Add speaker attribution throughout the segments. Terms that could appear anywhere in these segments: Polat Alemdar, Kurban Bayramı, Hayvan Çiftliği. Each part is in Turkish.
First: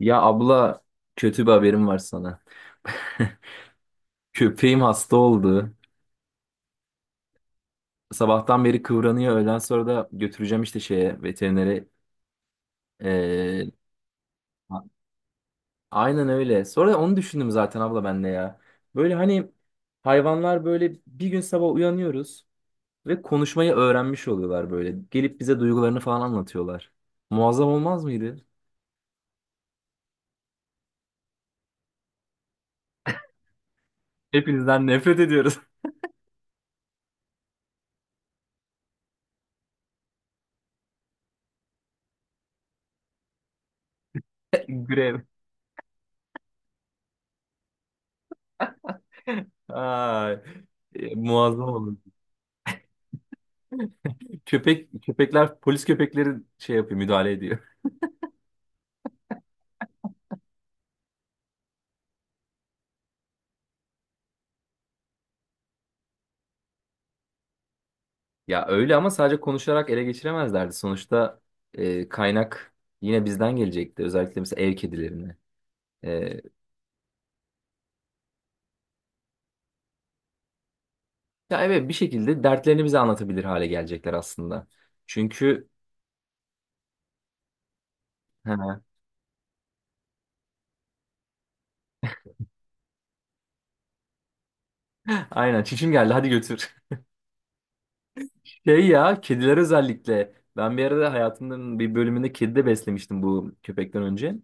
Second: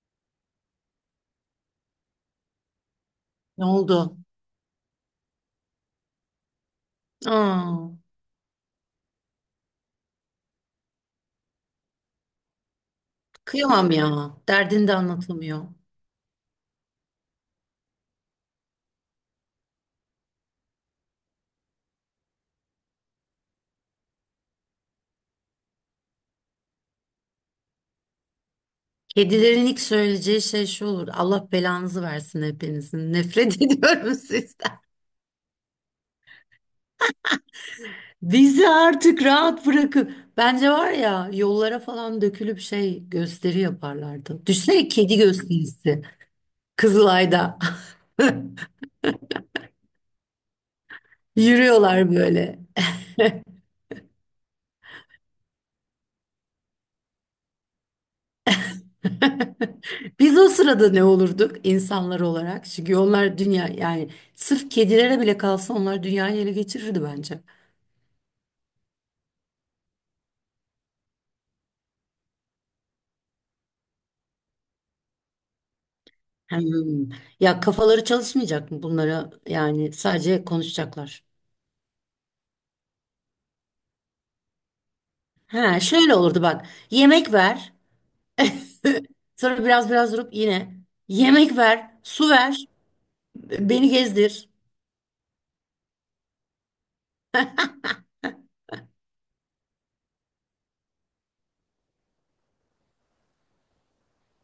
Speaker 1: Ya abla, kötü bir haberim var sana.
Speaker 2: Ne oldu?
Speaker 1: Köpeğim hasta oldu.
Speaker 2: Aa,
Speaker 1: Sabahtan beri kıvranıyor. Öğlen sonra da götüreceğim işte şeye, veterinere. Ee,
Speaker 2: kıyamam ya.
Speaker 1: a-
Speaker 2: Derdini de anlatamıyor.
Speaker 1: aynen öyle. Sonra onu düşündüm zaten abla, ben de ya. Böyle hani hayvanlar böyle bir gün sabah uyanıyoruz ve konuşmayı öğrenmiş oluyorlar böyle. Gelip bize duygularını falan anlatıyorlar. Muazzam olmaz mıydı?
Speaker 2: Kedilerin ilk söyleyeceği şey şu olur. Allah belanızı versin hepinizin. Nefret ediyorum sizden.
Speaker 1: Hepinizden nefret ediyoruz.
Speaker 2: Bizi artık rahat bırakın. Bence var ya yollara falan dökülüp şey gösteri yaparlardı. Düşünsene kedi
Speaker 1: Grev.
Speaker 2: gösterisi. Kızılay'da.
Speaker 1: Ay, muazzam olur.
Speaker 2: Yürüyorlar böyle.
Speaker 1: Köpekler polis köpekleri şey yapıyor, müdahale ediyor.
Speaker 2: Biz o sırada ne olurduk insanlar olarak? Çünkü onlar dünya yani sırf kedilere bile kalsa onlar dünyayı ele geçirirdi bence.
Speaker 1: Ya öyle ama sadece konuşarak ele geçiremezlerdi. Sonuçta kaynak yine bizden gelecekti. Özellikle mesela ev kedilerini. E,
Speaker 2: Hmm. Ya kafaları çalışmayacak mı bunlara? Yani sadece konuşacaklar.
Speaker 1: ya evet, bir şekilde dertlerini bize anlatabilir hale gelecekler aslında. Çünkü
Speaker 2: Ha, şöyle olurdu bak. Yemek ver.
Speaker 1: he,
Speaker 2: Sonra biraz durup yine yemek ver, su ver, beni gezdir.
Speaker 1: aynen, çişim geldi hadi götür. Şey ya, kediler özellikle. Ben bir arada hayatımın bir bölümünde kedi de beslemiştim bu köpekten önce.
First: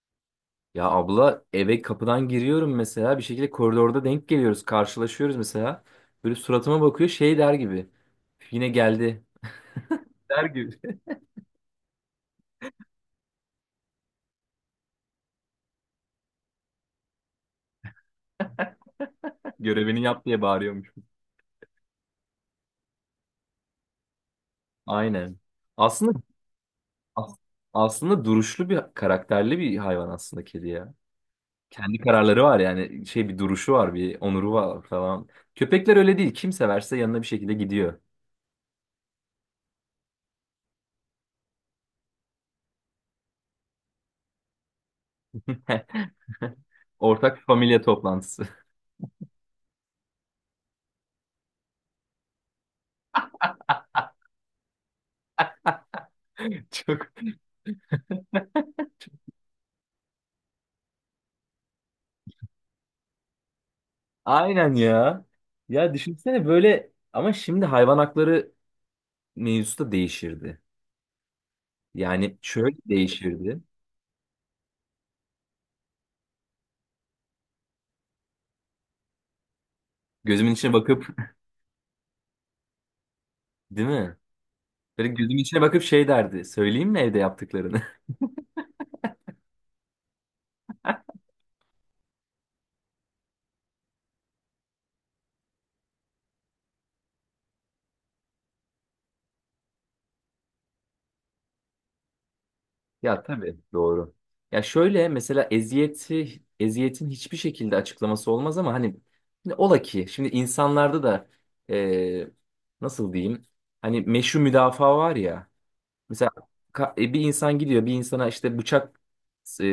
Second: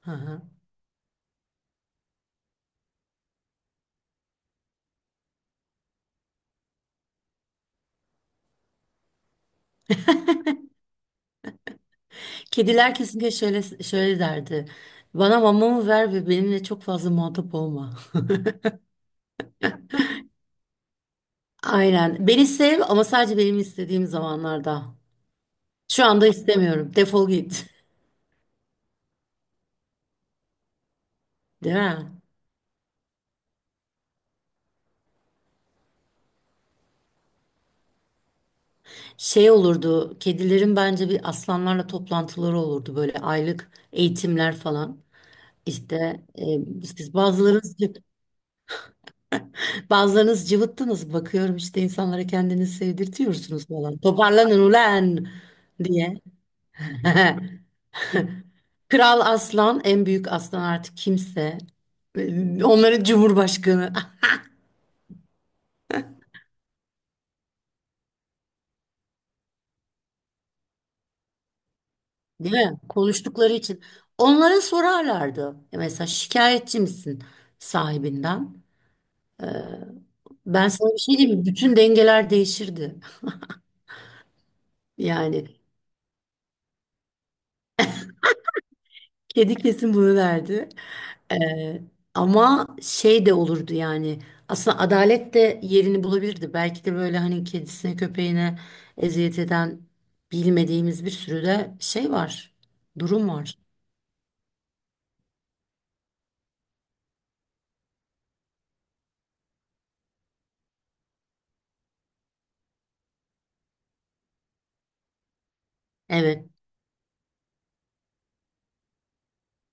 Speaker 2: Hı hı.
Speaker 1: Ya abla, eve kapıdan giriyorum mesela, bir şekilde koridorda denk geliyoruz, karşılaşıyoruz mesela. Böyle suratıma bakıyor şey der gibi. Yine geldi der gibi.
Speaker 2: Kediler kesinlikle şöyle şöyle derdi. Bana mamamı ver ve benimle çok fazla muhatap olma.
Speaker 1: Görevini yap diye bağırıyormuş.
Speaker 2: Aynen. Beni sev ama sadece benim istediğim zamanlarda.
Speaker 1: Aynen.
Speaker 2: Şu
Speaker 1: Aslında
Speaker 2: anda istemiyorum. Defol
Speaker 1: as-
Speaker 2: git.
Speaker 1: Aslında duruşlu bir, karakterli bir hayvan aslında kedi ya.
Speaker 2: Değil
Speaker 1: Kendi
Speaker 2: mi?
Speaker 1: kararları var, yani şey, bir duruşu var, bir onuru var falan. Köpekler öyle değil. Kim severse yanına bir şekilde gidiyor.
Speaker 2: Şey olurdu, kedilerin bence bir aslanlarla toplantıları olurdu böyle aylık eğitimler falan. İşte e, siz
Speaker 1: Ortak
Speaker 2: bazılarınız
Speaker 1: familya toplantısı.
Speaker 2: bazılarınız cıvıttınız bakıyorum işte insanlara kendinizi sevdirtiyorsunuz falan. Toparlanın ulan diye.
Speaker 1: Çok.
Speaker 2: Kral aslan, en büyük aslan artık kimse. Onların cumhurbaşkanı.
Speaker 1: Aynen ya. Ya düşünsene böyle ama şimdi hayvan hakları mevzusu da değişirdi. Yani
Speaker 2: Değil
Speaker 1: şöyle
Speaker 2: mi? Konuştukları
Speaker 1: değişirdi.
Speaker 2: için. Onlara sorarlardı. Mesela şikayetçi misin sahibinden? E,
Speaker 1: Gözümün
Speaker 2: Ben
Speaker 1: içine
Speaker 2: sana bir
Speaker 1: bakıp
Speaker 2: şey diyeyim mi? Bütün dengeler değişirdi.
Speaker 1: değil mi? Böyle gözümün
Speaker 2: Yani
Speaker 1: içine bakıp şey derdi. Söyleyeyim mi evde yaptıklarını?
Speaker 2: kedi kesin bunu derdi. Ee, ama şey de olurdu yani. Aslında adalet de yerini bulabilirdi. Belki de böyle hani kedisine köpeğine eziyet eden bilmediğimiz bir sürü de şey var.
Speaker 1: Ya
Speaker 2: Durum
Speaker 1: tabii
Speaker 2: var.
Speaker 1: doğru. Ya şöyle mesela, eziyetin hiçbir şekilde açıklaması olmaz ama hani, şimdi ola ki şimdi insanlarda da eee, nasıl diyeyim? Hani meşru müdafaa var ya. Mesela
Speaker 2: Evet,
Speaker 1: bir insan gidiyor bir insana işte bıçak e,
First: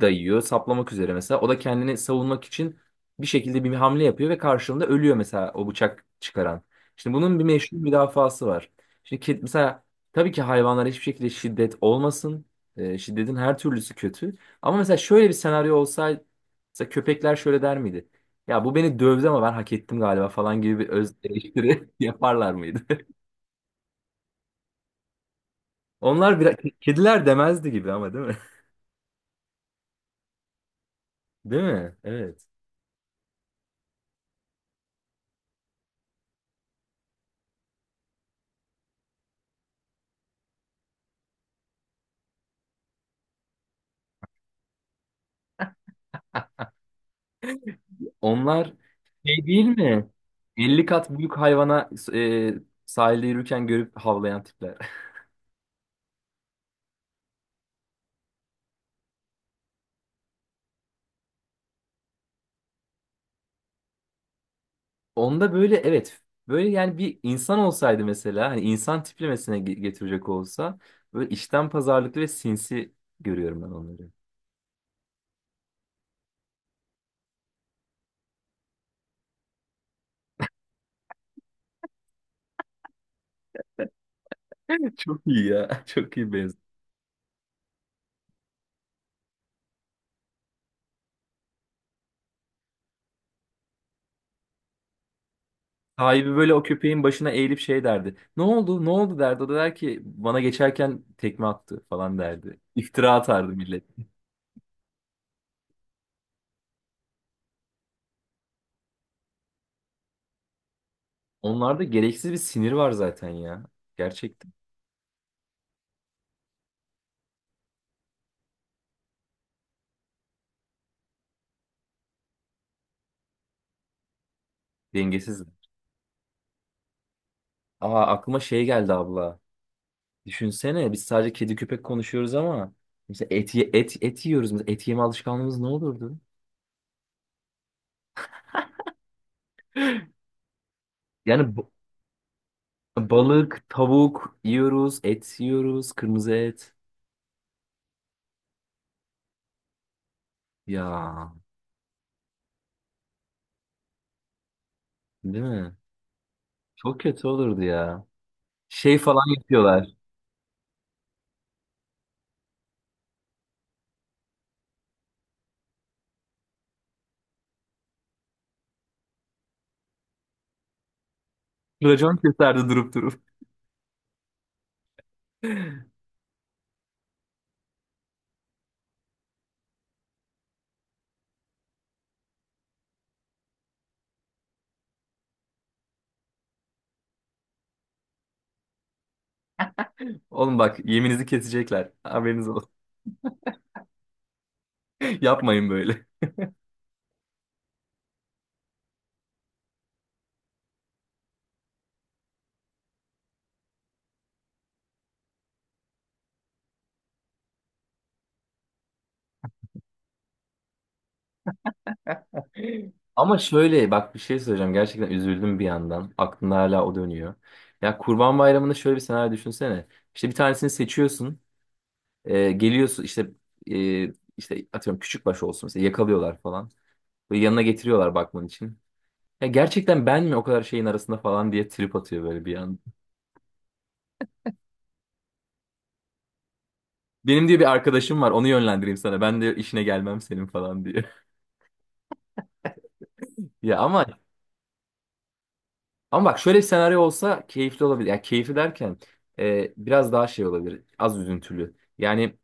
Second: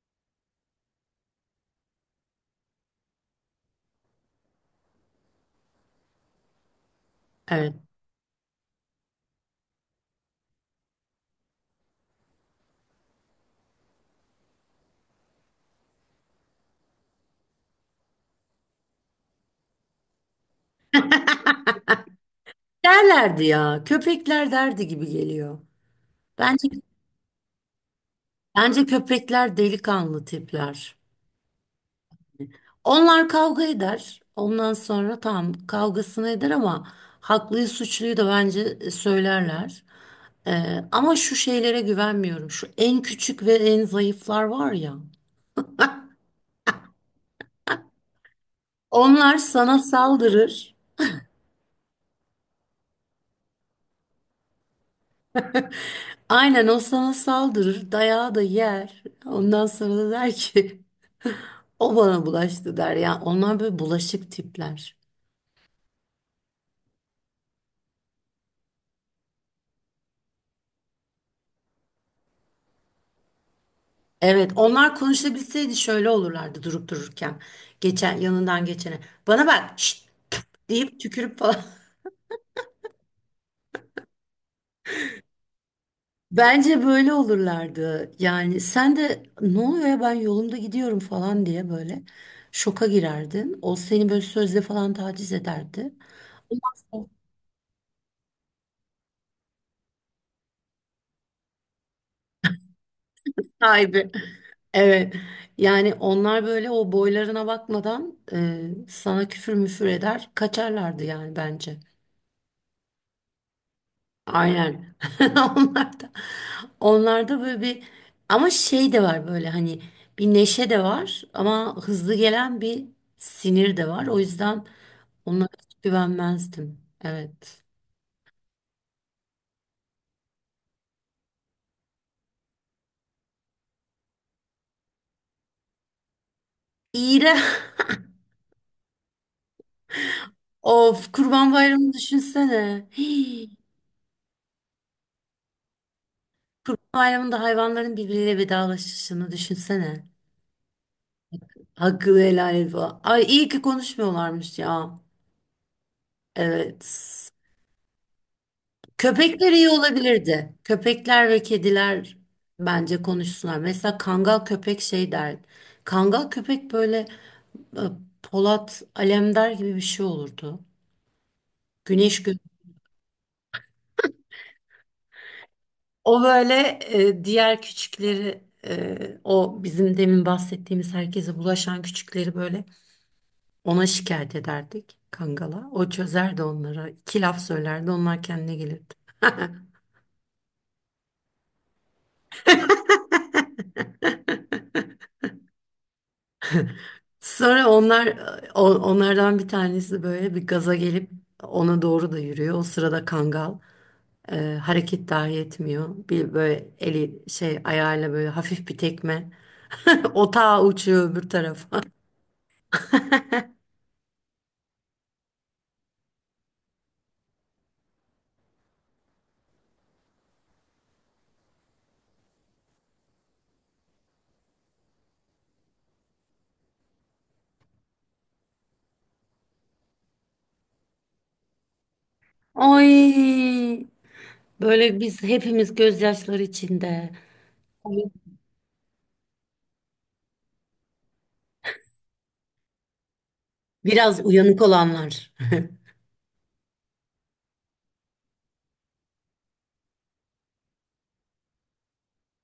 Speaker 1: dayıyor, saplamak üzere mesela. O da kendini savunmak için bir şekilde bir hamle yapıyor ve karşılığında ölüyor mesela, o bıçak çıkaran. Şimdi bunun bir
Speaker 2: evet.
Speaker 1: meşru müdafası var. Şimdi mesela, tabii ki hayvanlara hiçbir şekilde şiddet olmasın. E, şiddetin her türlüsü kötü. Ama mesela şöyle bir senaryo olsaydı, mesela köpekler şöyle der miydi? Ya bu beni dövdü ama ben hak ettim galiba falan gibi bir öz eleştiri yaparlar mıydı?
Speaker 2: Derlerdi ya. Köpekler derdi gibi geliyor.
Speaker 1: Onlar biraz,
Speaker 2: Bence
Speaker 1: kediler demezdi gibi ama, değil mi?
Speaker 2: bence köpekler delikanlı tipler.
Speaker 1: Değil mi? Evet.
Speaker 2: Onlar kavga eder. Ondan sonra tamam kavgasını eder ama haklıyı suçluyu da bence söylerler. Ama şu şeylere güvenmiyorum. Şu en küçük ve en zayıflar var ya.
Speaker 1: Onlar
Speaker 2: Onlar
Speaker 1: şey değil
Speaker 2: sana
Speaker 1: mi?
Speaker 2: saldırır.
Speaker 1: 50 kat büyük hayvana sahilde yürürken görüp havlayan tipler.
Speaker 2: Aynen o sana saldırır. Dayağı da yer. Ondan sonra da der ki o bana bulaştı der. Yani onlar böyle bulaşık tipler.
Speaker 1: Onda böyle evet. Böyle yani bir insan olsaydı mesela, hani insan tiplemesine getirecek olsa, böyle işten pazarlıklı ve sinsi görüyorum ben onları.
Speaker 2: Evet, onlar konuşabilseydi şöyle olurlardı durup dururken. Geçen yanından geçene. Bana bak şşt deyip tükürüp falan.
Speaker 1: Çok iyi ya. Çok iyi benziyor.
Speaker 2: Bence böyle olurlardı. Yani sen de ne oluyor ya ben yolumda gidiyorum falan diye böyle şoka girerdin. O seni böyle sözle falan taciz ederdi.
Speaker 1: Sahibi böyle o köpeğin
Speaker 2: Olmaz.
Speaker 1: başına eğilip şey derdi. Ne oldu? Ne oldu derdi. O da der ki, bana geçerken tekme attı falan derdi. İftira atardı millet.
Speaker 2: Sahibi. Evet. Yani onlar böyle o boylarına bakmadan sana küfür müfür eder, kaçarlardı yani bence.
Speaker 1: Onlarda gereksiz bir sinir var zaten ya. Gerçekten.
Speaker 2: Aynen. Onlarda onlarda böyle bir ama şey de var böyle hani bir neşe de var ama hızlı gelen bir sinir de var. O yüzden
Speaker 1: Dengesiz.
Speaker 2: onlara hiç güvenmezdim. Evet.
Speaker 1: Aa, aklıma şey geldi abla. Düşünsene biz sadece kedi köpek konuşuyoruz ama mesela et yiyoruz. Mesela et yeme alışkanlığımız ne olurdu?
Speaker 2: İğre. Of Kurban
Speaker 1: Yani
Speaker 2: Bayramı'nı düşünsene. Hii.
Speaker 1: balık, tavuk yiyoruz, et yiyoruz, kırmızı et.
Speaker 2: Kurban Bayramı'nda hayvanların birbiriyle vedalaşışını düşünsene.
Speaker 1: Ya
Speaker 2: Hakkını helal et falan. Ay iyi ki konuşmuyorlarmış ya.
Speaker 1: değil mi? Çok
Speaker 2: Evet.
Speaker 1: kötü olurdu ya. Şey falan
Speaker 2: Köpekler iyi
Speaker 1: yapıyorlar.
Speaker 2: olabilirdi. Köpekler ve kediler bence konuşsunlar. Mesela kangal köpek şey der. Kangal köpek böyle e, Polat Alemdar gibi bir şey olurdu.
Speaker 1: Racon
Speaker 2: Güneş gö
Speaker 1: keserdi durup durup.
Speaker 2: O böyle diğer küçükleri o bizim demin bahsettiğimiz herkese bulaşan küçükleri böyle ona şikayet ederdik kangala. O çözerdi onlara. İki laf söylerdi onlar kendine gelir.
Speaker 1: Oğlum bak, yeminizi kesecekler. Haberiniz olsun. Yapmayın böyle.
Speaker 2: Sonra onlar o- onlardan bir tanesi böyle bir gaza gelip ona doğru da yürüyor. O sırada Kangal e, hareket dahi etmiyor. Bir böyle eli şey ayağıyla böyle hafif bir tekme. Otağa uçuyor öbür tarafa.
Speaker 1: Ama şöyle bak, bir şey söyleyeceğim. Gerçekten üzüldüm bir yandan. Aklımda hala o dönüyor. Ya Kurban Bayramı'nda şöyle bir senaryo düşünsene. İşte bir tanesini seçiyorsun. E, geliyorsun işte, e, işte atıyorum, küçükbaş olsun mesela, yakalıyorlar falan. Böyle yanına getiriyorlar bakman için. Ya gerçekten ben mi o kadar şeyin arasında falan diye trip atıyor böyle bir yandan.
Speaker 2: Ay böyle biz hepimiz gözyaşları içinde.
Speaker 1: Benim diye bir arkadaşım var, onu yönlendireyim sana. Ben de işine gelmem senin falan diye. Ya ama.
Speaker 2: Biraz uyanık olanlar.
Speaker 1: Ama bak, şöyle bir senaryo olsa keyifli olabilir. Yani keyifli derken, biraz daha şey olabilir. Az üzüntülü. Yani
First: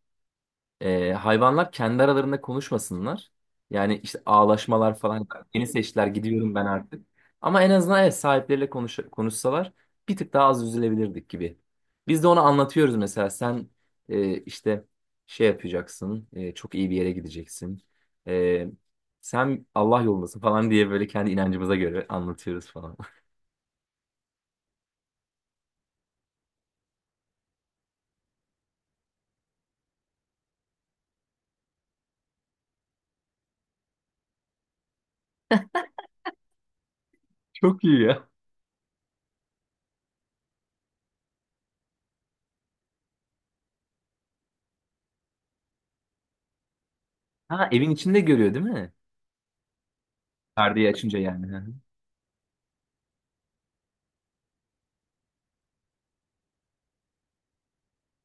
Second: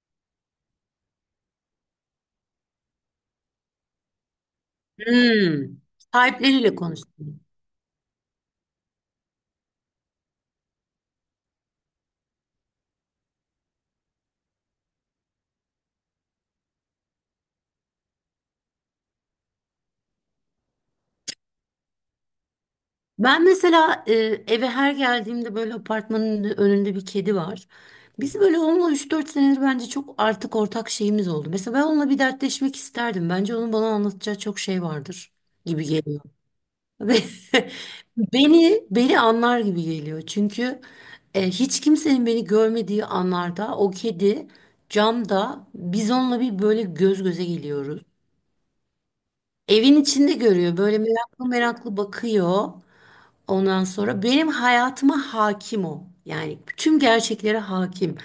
Speaker 1: hayvanlar kendi aralarında konuşmasınlar. Yani işte ağlaşmalar falan. Beni
Speaker 2: Hmm.
Speaker 1: seçtiler, gidiyorum ben
Speaker 2: Sahipleriyle
Speaker 1: artık.
Speaker 2: konuştum.
Speaker 1: Ama en azından, evet, sahipleriyle konuşsalar bir tık daha az üzülebilirdik gibi. Biz de onu anlatıyoruz mesela. Sen işte şey yapacaksın. Çok iyi bir yere gideceksin. E, Sen Allah yolundasın falan diye böyle kendi inancımıza göre anlatıyoruz falan.
Speaker 2: Ben mesela eve her geldiğimde böyle apartmanın önünde bir kedi var. Biz böyle onunla üç dört senedir bence çok artık ortak şeyimiz oldu. Mesela ben onunla bir dertleşmek isterdim. Bence onun bana anlatacağı çok şey vardır gibi geliyor. Ve
Speaker 1: Çok iyi ya.
Speaker 2: beni anlar gibi geliyor. Çünkü hiç kimsenin beni görmediği anlarda o kedi camda biz onunla bir böyle göz göze
Speaker 1: Ha, evin
Speaker 2: geliyoruz.
Speaker 1: içinde görüyor değil mi?
Speaker 2: Evin içinde görüyor.
Speaker 1: Perdeyi
Speaker 2: Böyle
Speaker 1: açınca yani.
Speaker 2: meraklı
Speaker 1: Hı hı.
Speaker 2: meraklı bakıyor. Ondan sonra benim hayatıma hakim o. Yani bütün gerçeklere hakim.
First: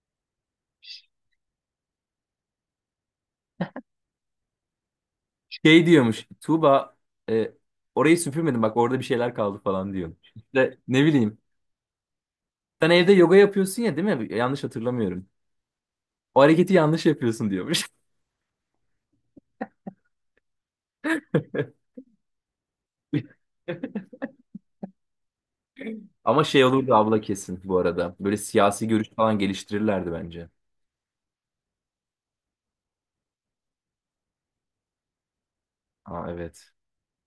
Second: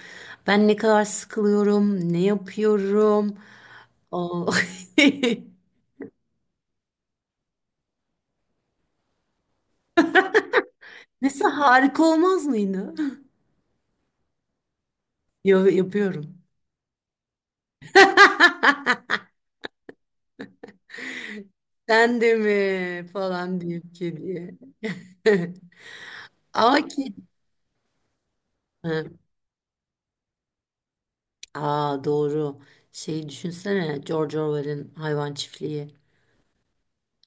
Speaker 2: Ben ne kadar sıkılıyorum, ne yapıyorum. O...
Speaker 1: Şey diyormuş Tuğba, e, orayı süpürmedim bak, orada bir şeyler kaldı falan diyormuş. İşte ne bileyim,
Speaker 2: Mesela harika olmaz
Speaker 1: sen
Speaker 2: mıydı?
Speaker 1: evde yoga yapıyorsun ya değil mi? Yanlış hatırlamıyorum.
Speaker 2: Yo, yapıyorum.
Speaker 1: O hareketi yanlış yapıyorsun diyormuş.
Speaker 2: Sen de mi falan deyip kediye.
Speaker 1: Ama şey
Speaker 2: Ama
Speaker 1: olurdu
Speaker 2: kedi.
Speaker 1: abla kesin bu arada. Böyle siyasi
Speaker 2: Ha,
Speaker 1: görüş falan geliştirirlerdi bence.
Speaker 2: Aa doğru. Şeyi düşünsene George Orwell'in Hayvan Çiftliği.
Speaker 1: Aa evet.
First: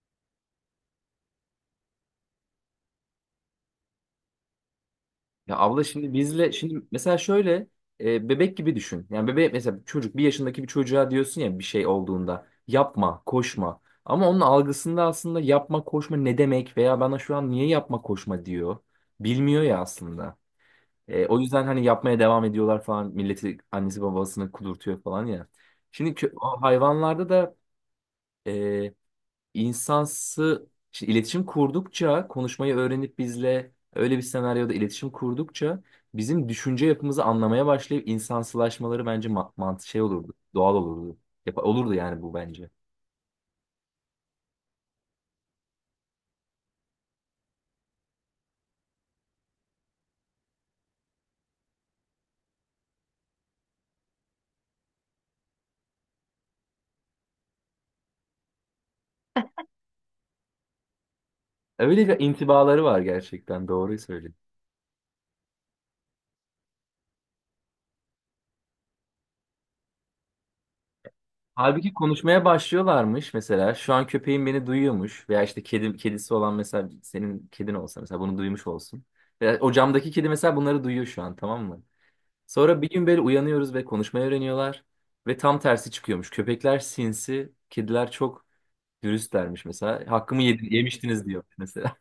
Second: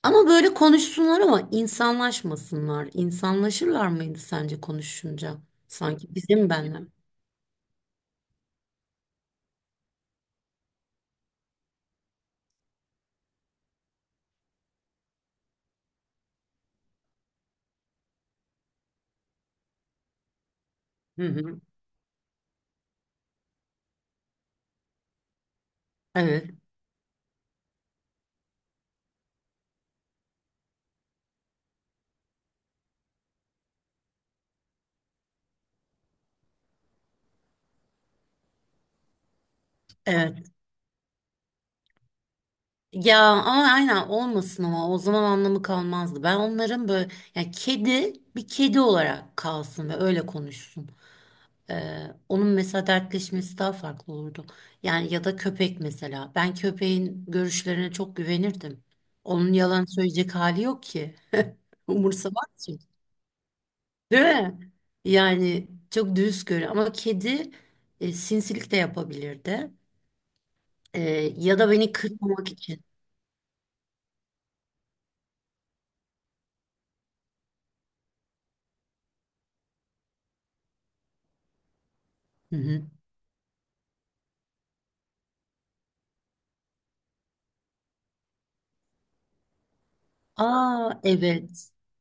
Speaker 2: Ama böyle konuşsunlar ama insanlaşmasınlar. İnsanlaşırlar mıydı sence konuşunca?
Speaker 1: Ya abla şimdi
Speaker 2: Sanki bizim
Speaker 1: bizle
Speaker 2: benle.
Speaker 1: şimdi mesela şöyle, bebek gibi düşün. Yani bebek mesela, çocuk, bir yaşındaki bir çocuğa diyorsun ya bir şey olduğunda yapma, koşma. Ama onun algısında aslında yapma, koşma ne demek veya bana şu an niye yapma, koşma diyor. Bilmiyor ya aslında.
Speaker 2: Hı
Speaker 1: E, o
Speaker 2: hı.
Speaker 1: yüzden hani yapmaya devam ediyorlar falan, milleti, annesi babasını kudurtuyor falan ya. Şimdi
Speaker 2: Evet,
Speaker 1: o hayvanlarda da e, insansı, şimdi iletişim kurdukça konuşmayı öğrenip bizle öyle bir senaryoda iletişim kurdukça bizim düşünce yapımızı anlamaya başlayıp insansılaşmaları bence mantı, şey olurdu.
Speaker 2: evet.
Speaker 1: Doğal olurdu. Yap olurdu yani bu bence.
Speaker 2: Ya ama aynen olmasın ama o zaman anlamı kalmazdı. Ben onların böyle yani kedi bir kedi olarak kalsın ve öyle konuşsun. Onun mesela dertleşmesi daha farklı olurdu. Yani ya da köpek mesela. Ben köpeğin görüşlerine çok güvenirdim. Onun yalan söyleyecek hali yok ki.
Speaker 1: Öyle bir
Speaker 2: Umursamaz
Speaker 1: intibaları var, gerçekten doğruyu
Speaker 2: Değil
Speaker 1: söyledin.
Speaker 2: mi? Yani çok düz görüyor ama kedi sinsilik de yapabilirdi. E, ya da
Speaker 1: Halbuki
Speaker 2: beni
Speaker 1: konuşmaya
Speaker 2: kırmamak için.
Speaker 1: başlıyorlarmış mesela. Şu an köpeğim beni duyuyormuş veya işte kedim, kedisi olan mesela, senin kedin olsa mesela bunu duymuş olsun. Veya o camdaki kedi mesela bunları duyuyor şu an, tamam mı?
Speaker 2: Hı
Speaker 1: Sonra
Speaker 2: hı.
Speaker 1: bir gün böyle uyanıyoruz ve konuşmayı öğreniyorlar. Ve tam tersi çıkıyormuş. Köpekler sinsi, kediler çok dürüstlermiş mesela. Hakkımı yedin,
Speaker 2: Aa
Speaker 1: yemiştiniz diyor
Speaker 2: evet.
Speaker 1: mesela.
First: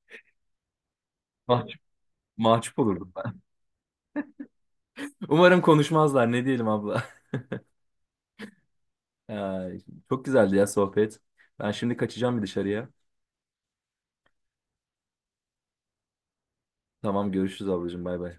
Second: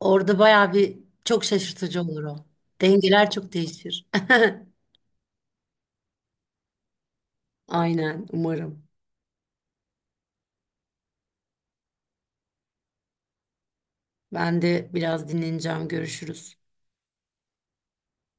Speaker 2: Orada bayağı bir çok
Speaker 1: Mahcup,
Speaker 2: şaşırtıcı olur o.
Speaker 1: mahcup olurdum
Speaker 2: Dengeler
Speaker 1: ben.
Speaker 2: çok değişir.
Speaker 1: Umarım konuşmazlar. Ne diyelim abla.
Speaker 2: Aynen umarım.
Speaker 1: Ay, çok güzeldi ya sohbet. Ben şimdi kaçacağım bir dışarıya.
Speaker 2: Ben de biraz dinleneceğim. Görüşürüz.
Speaker 1: Tamam, görüşürüz ablacığım, bay bay.